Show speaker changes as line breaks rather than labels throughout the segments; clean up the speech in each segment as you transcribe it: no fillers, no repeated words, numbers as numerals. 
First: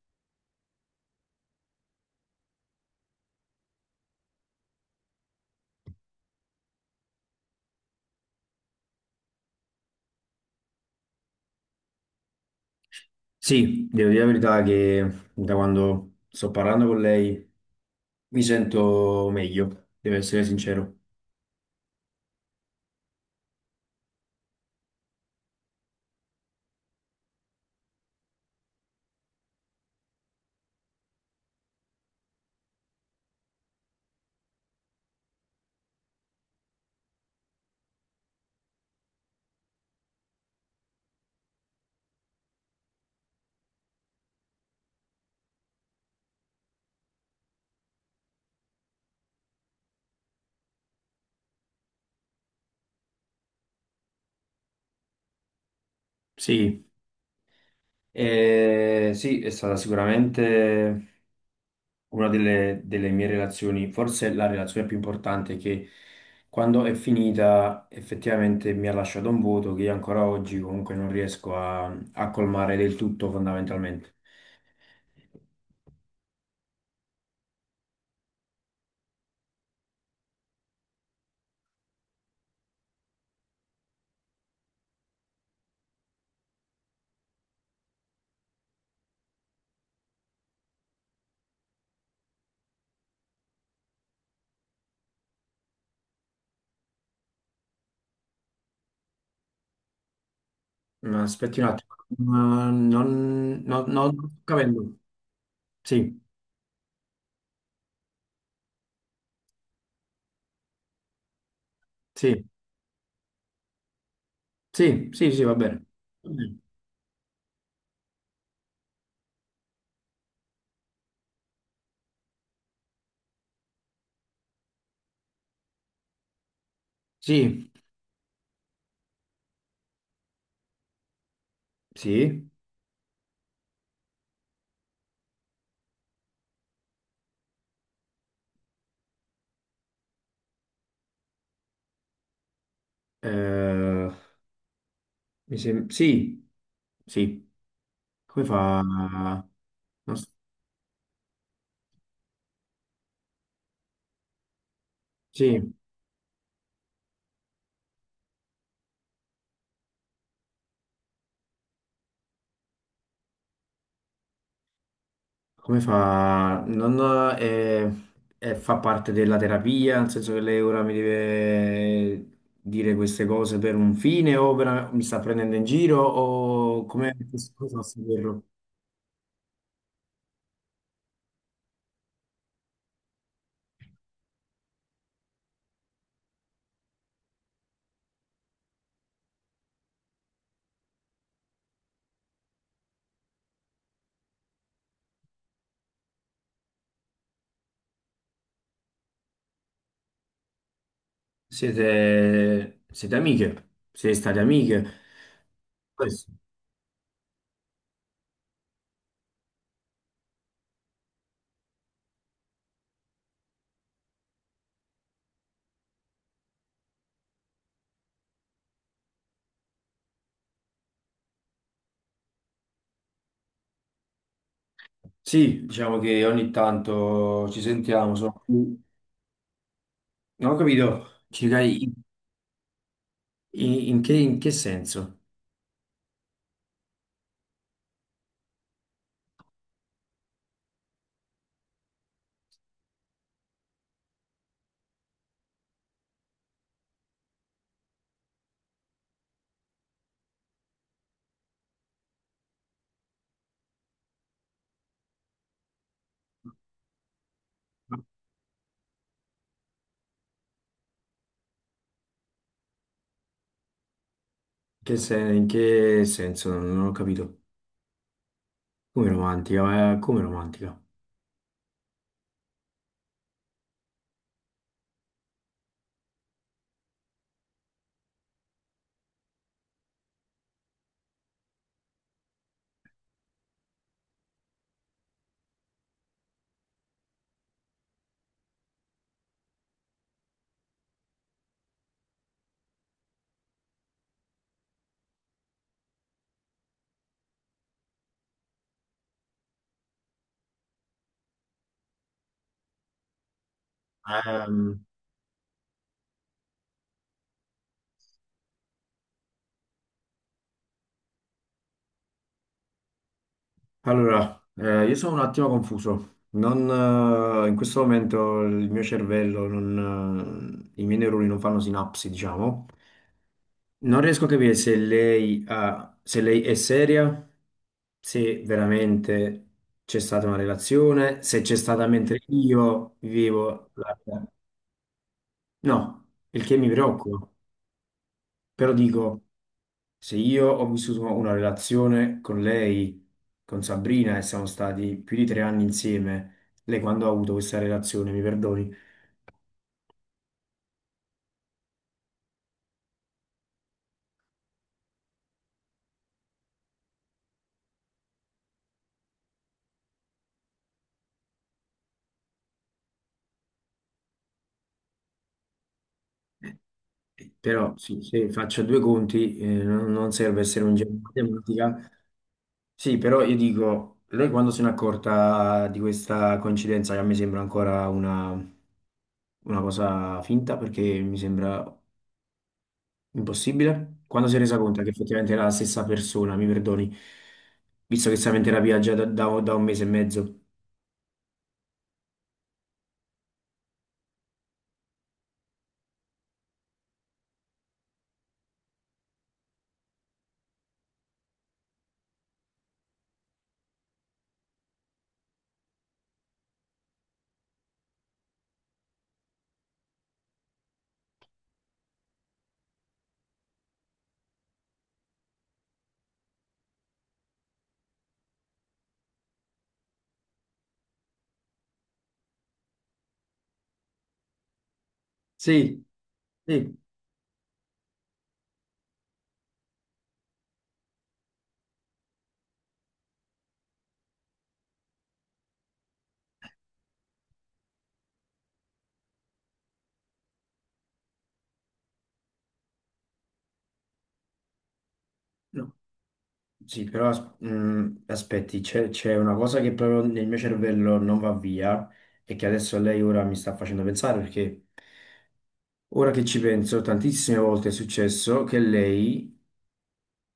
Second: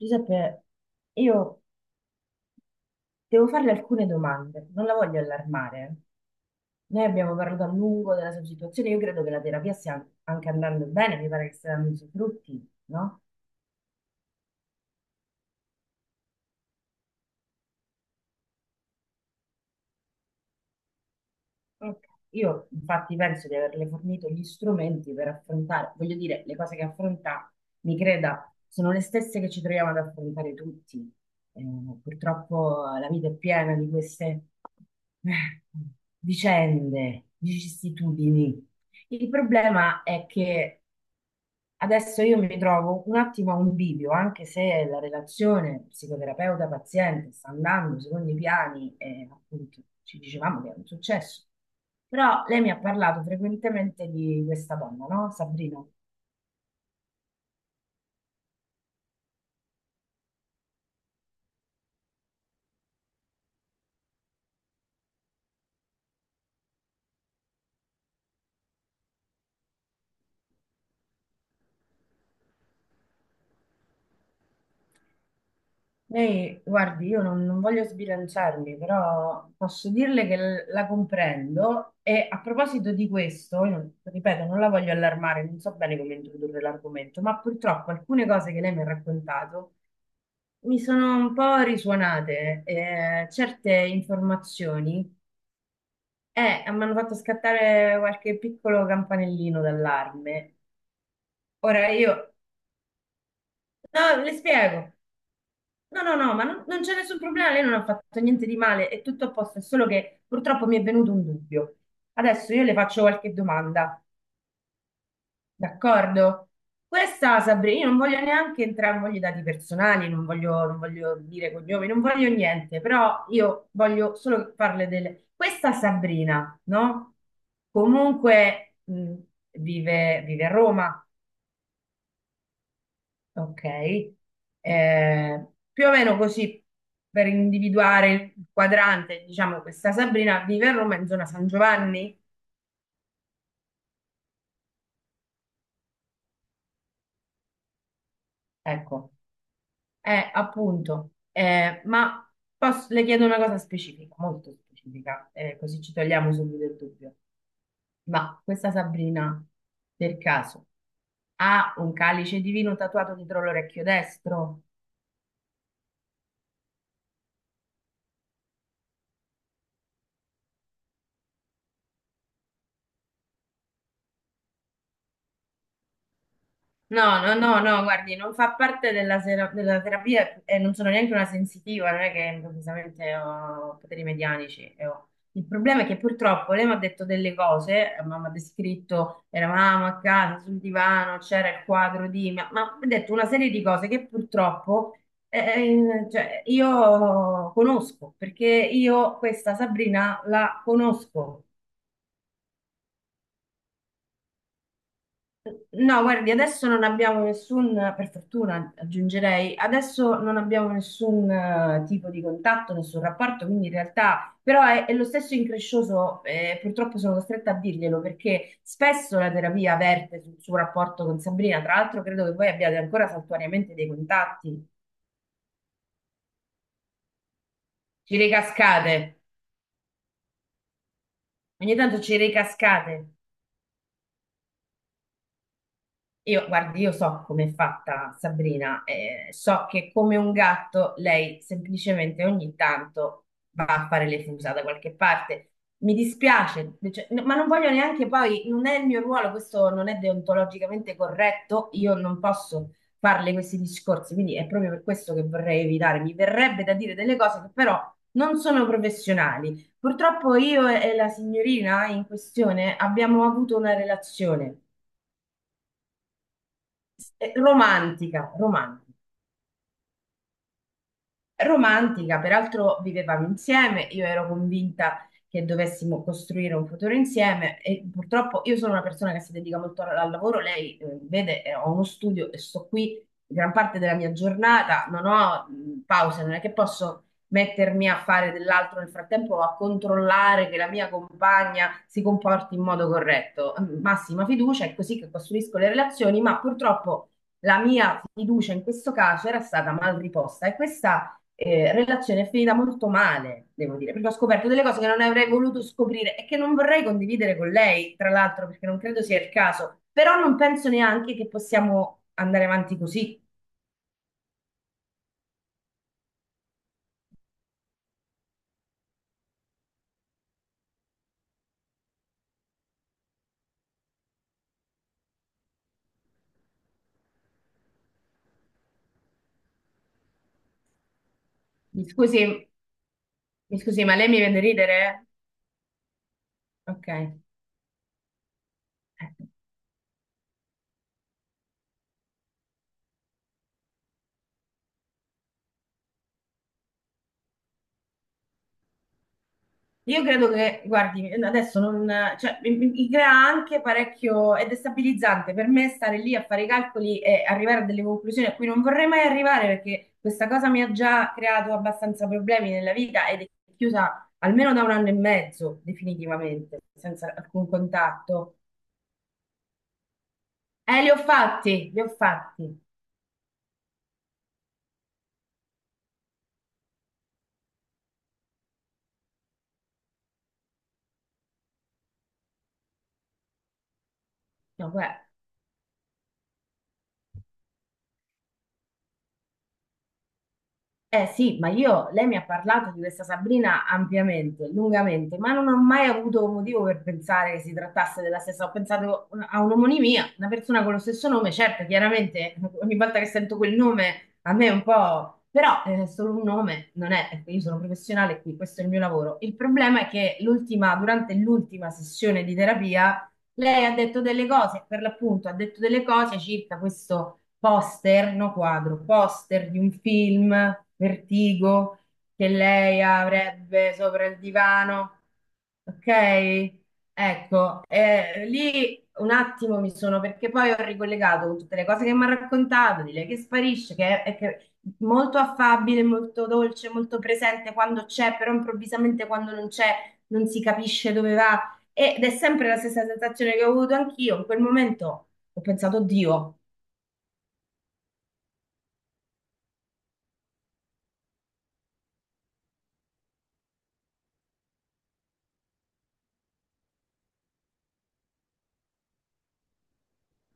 Giuseppe, io devo farle alcune domande, non la voglio allarmare. Noi abbiamo parlato a lungo della sua situazione, io credo che la terapia stia anche andando bene, mi pare che stia dando i suoi frutti, no?
Sì, devo dire la verità che da quando sto parlando con lei mi sento meglio, devo essere sincero.
Ok. Io infatti penso di averle fornito gli strumenti per affrontare, voglio dire, le cose che affronta, mi creda, sono le stesse che ci troviamo ad affrontare tutti. Eh, Purtroppo la vita è piena di queste eh, vicende, vicissitudini. Il problema è che adesso io mi trovo un attimo a un bivio, anche se la relazione psicoterapeuta-paziente sta andando secondo i piani e appunto ci dicevamo che è un successo. Però lei mi ha parlato frequentemente di questa donna, no? Sabrina.
Sì, sì, è stata sicuramente una delle mie relazioni, forse la relazione più importante che, quando è finita, effettivamente mi ha lasciato un vuoto che io ancora oggi comunque non riesco a colmare del tutto fondamentalmente.
Lei, guardi, io non voglio sbilanciarmi, però posso dirle che la comprendo e a proposito di questo, io non- ripeto, non la voglio allarmare, non so bene come introdurre l'argomento, ma purtroppo alcune cose che lei mi ha raccontato mi sono un po' risuonate, certe informazioni mi hanno fatto scattare qualche piccolo campanellino d'allarme.
Ma aspetti un
Ora
attimo,
io,
ma non
no,
sto
Le
capendo.
spiego. No, no,
Sì,
no, ma non c'è nessun problema, lei non ha fatto niente di male, è tutto a posto, è solo che purtroppo mi è venuto un dubbio.
sì.
Adesso io le faccio qualche domanda,
Sì, sì, sì, va bene. Va
d'accordo?
bene.
Questa, Sabrina, io non voglio neanche entrare, non voglio i dati personali, non voglio dire cognomi, non voglio niente, però io voglio solo farle delle... Questa Sabrina, no?
Sì,
Comunque vive a Roma.
sì,
Ok. Eh, Più o meno così per individuare il quadrante, diciamo, questa Sabrina vive a Roma in zona San Giovanni?
eh, sì, sì. Come
Ecco,
fa? Non s-
appunto. Le chiedo una cosa specifica, molto specifica,
Sì,
così ci togliamo subito il dubbio. Ma questa Sabrina, per caso, ha un calice di vino tatuato dietro l'orecchio destro?
come fa? Non, eh, fa parte della terapia, nel senso che lei ora mi deve dire queste cose per un fine o mi sta prendendo in giro o come
No, no, no,
come fa a
no, guardi, non
saperlo?
fa parte della terapia e non sono neanche una sensitiva, non è che improvvisamente ho poteri medianici. Il problema è che purtroppo lei mi ha detto delle cose, ma mi ha descritto, eravamo a casa sul divano, c'era il quadro di, ma mi ha detto una serie di cose che purtroppo cioè, io conosco, perché io questa Sabrina la conosco.
Siete amiche? Siete state amiche?
No, guardi, adesso non abbiamo nessun, per fortuna aggiungerei, adesso non abbiamo nessun tipo di contatto, nessun rapporto, quindi in realtà però è lo stesso increscioso, purtroppo sono costretta a dirglielo perché spesso la terapia verte sul suo rapporto con Sabrina, tra l'altro credo che voi abbiate ancora saltuariamente dei contatti,
Sì, diciamo che ogni tanto ci sentiamo,
ci
sono
ricascate,
non ho capito,
ogni tanto ci ricascate.
in che senso?
Io, guardi, io so come è fatta Sabrina, so che come un gatto lei semplicemente ogni tanto va a fare le fusa da qualche parte. Mi dispiace, cioè, no, ma non voglio neanche poi, non è il mio ruolo, questo non è deontologicamente corretto, io non posso farle questi discorsi, quindi è proprio per questo che vorrei evitare. Mi verrebbe da dire delle cose che però
In
non sono professionali. Purtroppo io e la signorina in questione abbiamo avuto una relazione
in che senso? Non ho capito.
romantica, romantica
Come romantica, ma come romantica?
romantica, peraltro vivevamo insieme, io ero convinta che dovessimo costruire un futuro insieme e purtroppo io sono una persona che si dedica molto al lavoro, lei vede, ho uno studio e sto qui gran parte della mia giornata, non ho pause, non è che posso mettermi a fare dell'altro nel frattempo o a controllare che la mia compagna si comporti in modo corretto. Mm. Massima fiducia, è così che costruisco le relazioni, ma purtroppo la mia fiducia in questo caso era stata mal riposta e questa relazione è finita molto male, devo dire, perché ho scoperto delle cose che non avrei voluto scoprire e che non vorrei condividere con lei, tra l'altro, perché non credo sia il caso, però non penso neanche che possiamo andare avanti così.
Allora, io sono un attimo confuso. Non, In questo momento il mio cervello, non, i miei neuroni non fanno sinapsi, diciamo. Non riesco a capire se lei, se lei è seria, se veramente c'è stata una relazione, se c'è
Mi
stata mentre
scusi,
io
mi
vivevo
scusi, ma
la...
lei mi vede ridere?
No, il che mi
Ok.
preoccupa. Però dico,
Eh,
se io ho vissuto una relazione con lei, con Sabrina, e siamo stati più di tre anni insieme, lei quando ha avuto questa relazione, mi perdoni,
Io credo che, guardi, adesso non, cioè, mi crea anche parecchio, è destabilizzante per me stare lì a fare i calcoli e arrivare a delle conclusioni a cui non vorrei mai arrivare perché questa cosa mi ha già creato abbastanza problemi nella vita ed è chiusa almeno da un anno e mezzo, definitivamente, senza alcun
però sì, se
contatto.
faccio due conti, non serve essere un
Li
genio
ho
di
fatti, li ho
matematica.
fatti.
Sì, però io dico, lei quando se n'è accorta di questa coincidenza, che a me sembra ancora una cosa finta, perché mi sembra impossibile? Quando si è resa
No,
conto che
guarda.
effettivamente era la stessa persona, mi perdoni, visto che stava in terapia già da un mese e mezzo.
Eh sì, ma io, lei mi ha parlato di questa Sabrina ampiamente, lungamente, ma non ho mai avuto motivo per pensare che si trattasse della stessa. Ho pensato a un'omonimia, una persona con lo stesso nome, certo, chiaramente ogni volta che sento quel nome a me è un po'... però è solo un nome, non è... ecco. Io sono professionale qui, questo è il mio lavoro. Il problema è che l'ultima, durante l'ultima sessione di terapia, lei ha detto delle cose, per l'appunto ha detto delle cose circa questo poster, no quadro, poster di un film, Vertigo, che lei avrebbe sopra il divano.
Sì,
Ok?
sì.
Ecco, lì un attimo mi sono, perché poi ho ricollegato con tutte le cose che mi ha raccontato, di lei che sparisce, che è che- molto affabile, molto dolce, molto presente quando c'è, però improvvisamente quando non c'è non si capisce dove va. Ed è sempre la stessa sensazione che ho avuto anch'io. In quel momento ho
No.
pensato, Dio.
Sì, però aspetti, c'è una cosa che proprio nel mio cervello non va via e che adesso lei ora mi sta facendo pensare, perché ora che ci penso, tantissime volte è successo che lei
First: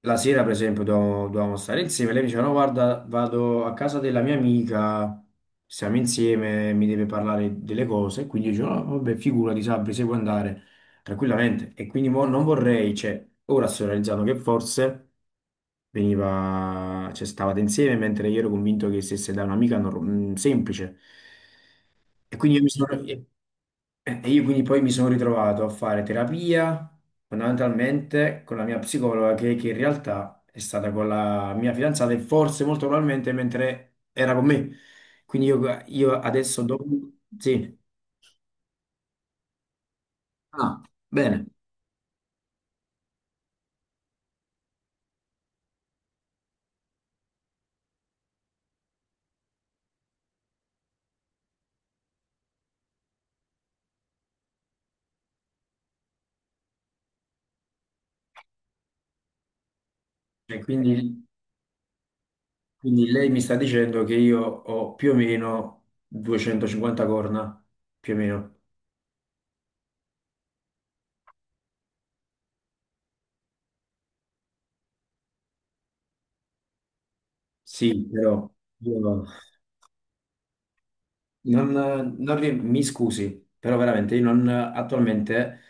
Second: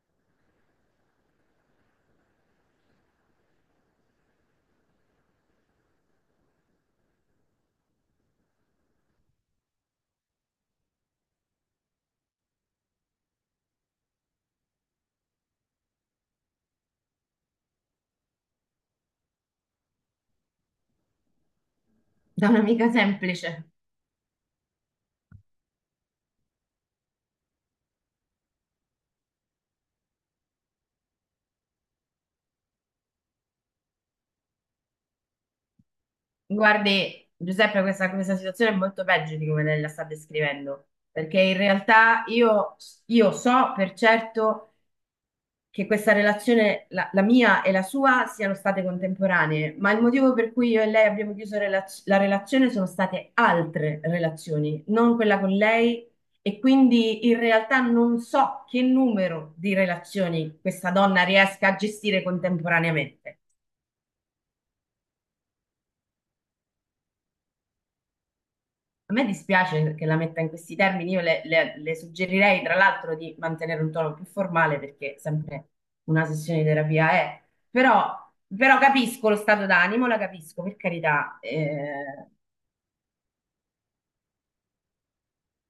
la sera, per esempio, dovevamo stare insieme. Lei mi diceva: "No, guarda, vado a casa della mia amica, siamo insieme, mi deve parlare delle cose." Quindi io dicevo: "No, vabbè, figurati, Sabri, se vuoi andare tranquillamente." E quindi mo non vorrei, cioè, ora sto realizzando che forse veniva, cioè, stavate insieme, mentre io ero convinto che stesse da un'amica semplice. E
Da
quindi io mi sono.
un'amica semplice.
E io quindi poi mi sono ritrovato a fare terapia fondamentalmente con la mia psicologa che in realtà è stata con la mia fidanzata e forse molto probabilmente mentre era con me. Quindi io adesso dopo...
Guardi,
Sì.
Giuseppe, questa situazione è molto peggio di come lei la sta
Ah,
descrivendo, perché
bene.
in realtà io so per certo che questa relazione, la mia e la sua, siano state contemporanee, ma il motivo per cui io e lei abbiamo chiuso la relazione sono state altre relazioni, non quella con lei, e quindi in realtà non so che numero di
E
relazioni questa
quindi,
donna riesca a gestire
quindi lei
contemporaneamente.
mi sta dicendo che io ho più o meno 250 corna, più o meno.
A me dispiace che la metta in questi termini, io le suggerirei tra l'altro di mantenere un tono più formale perché sempre una sessione di terapia è, però,
Sì, però...
però
io no.
capisco lo stato d'animo, la capisco, per carità.
Non, non rie- mi scusi, però veramente io non, attualmente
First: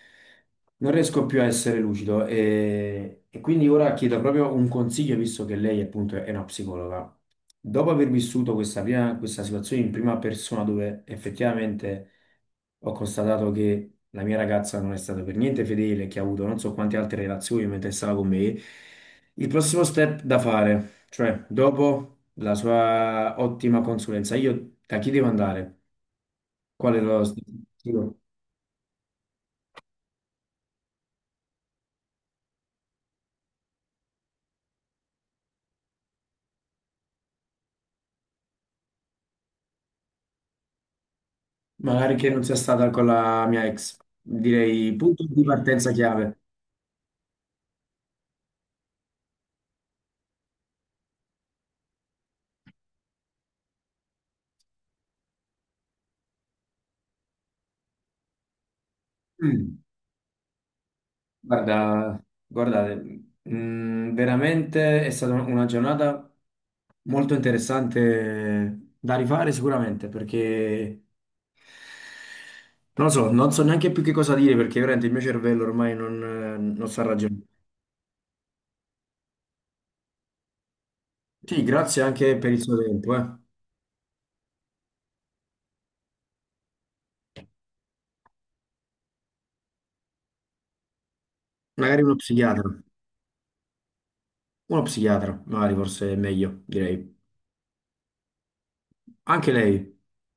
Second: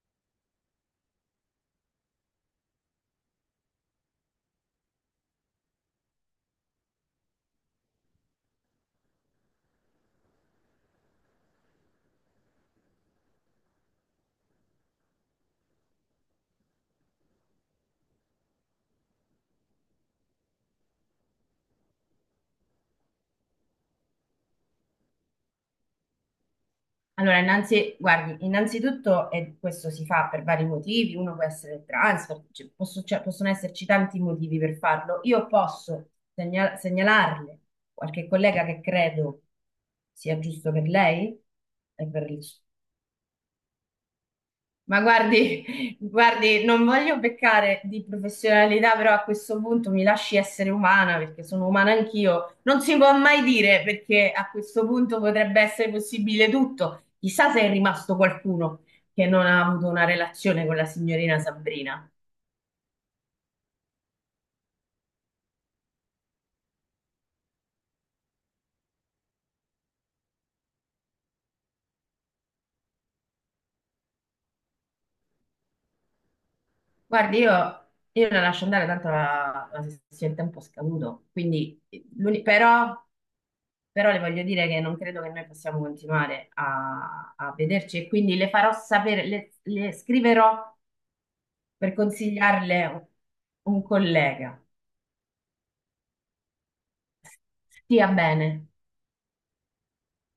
non riesco più a essere lucido e quindi ora chiedo proprio un consiglio, visto che lei appunto è una psicologa. Dopo aver vissuto questa, prima, questa situazione in prima persona dove effettivamente ho constatato che la mia ragazza non è stata per niente fedele, che ha avuto non so quante altre relazioni mentre stava con me, il prossimo step da fare. Cioè, dopo la sua ottima consulenza, io da chi devo andare? Qual è lo statistico?
Guardi, innanzitutto, e questo si fa per vari motivi, uno può essere transfer, cioè, possono esserci tanti motivi per farlo, io posso segnalarle qualche collega che credo sia giusto per lei e
Magari che
per
non
il...
sia stata con la mia ex. Direi
Ma
punto di partenza
guardi,
chiave.
guardi, non voglio peccare di professionalità, però a questo punto mi lasci essere umana perché sono umana anch'io. Non si può mai dire perché a questo punto potrebbe essere possibile tutto. Chissà se è rimasto qualcuno che non ha
Mm.
avuto una relazione con la signorina Sabrina.
Guarda, guardate, mm, veramente è stata una giornata molto interessante da rifare sicuramente, perché non lo so, non so neanche più che cosa dire, perché veramente il mio cervello ormai non sta
Guardi,
ragionando.
io la lascio andare, tanto la sessione è tempo scaduto.
Sì,
Quindi,
grazie anche per il suo
però.
tempo, eh.
Però le voglio dire che non credo che noi possiamo continuare a, a vederci e quindi le farò sapere, le scriverò per
Magari
consigliarle un collega.
uno psichiatra, magari forse è meglio, direi.
Stia bene.
Anche lei.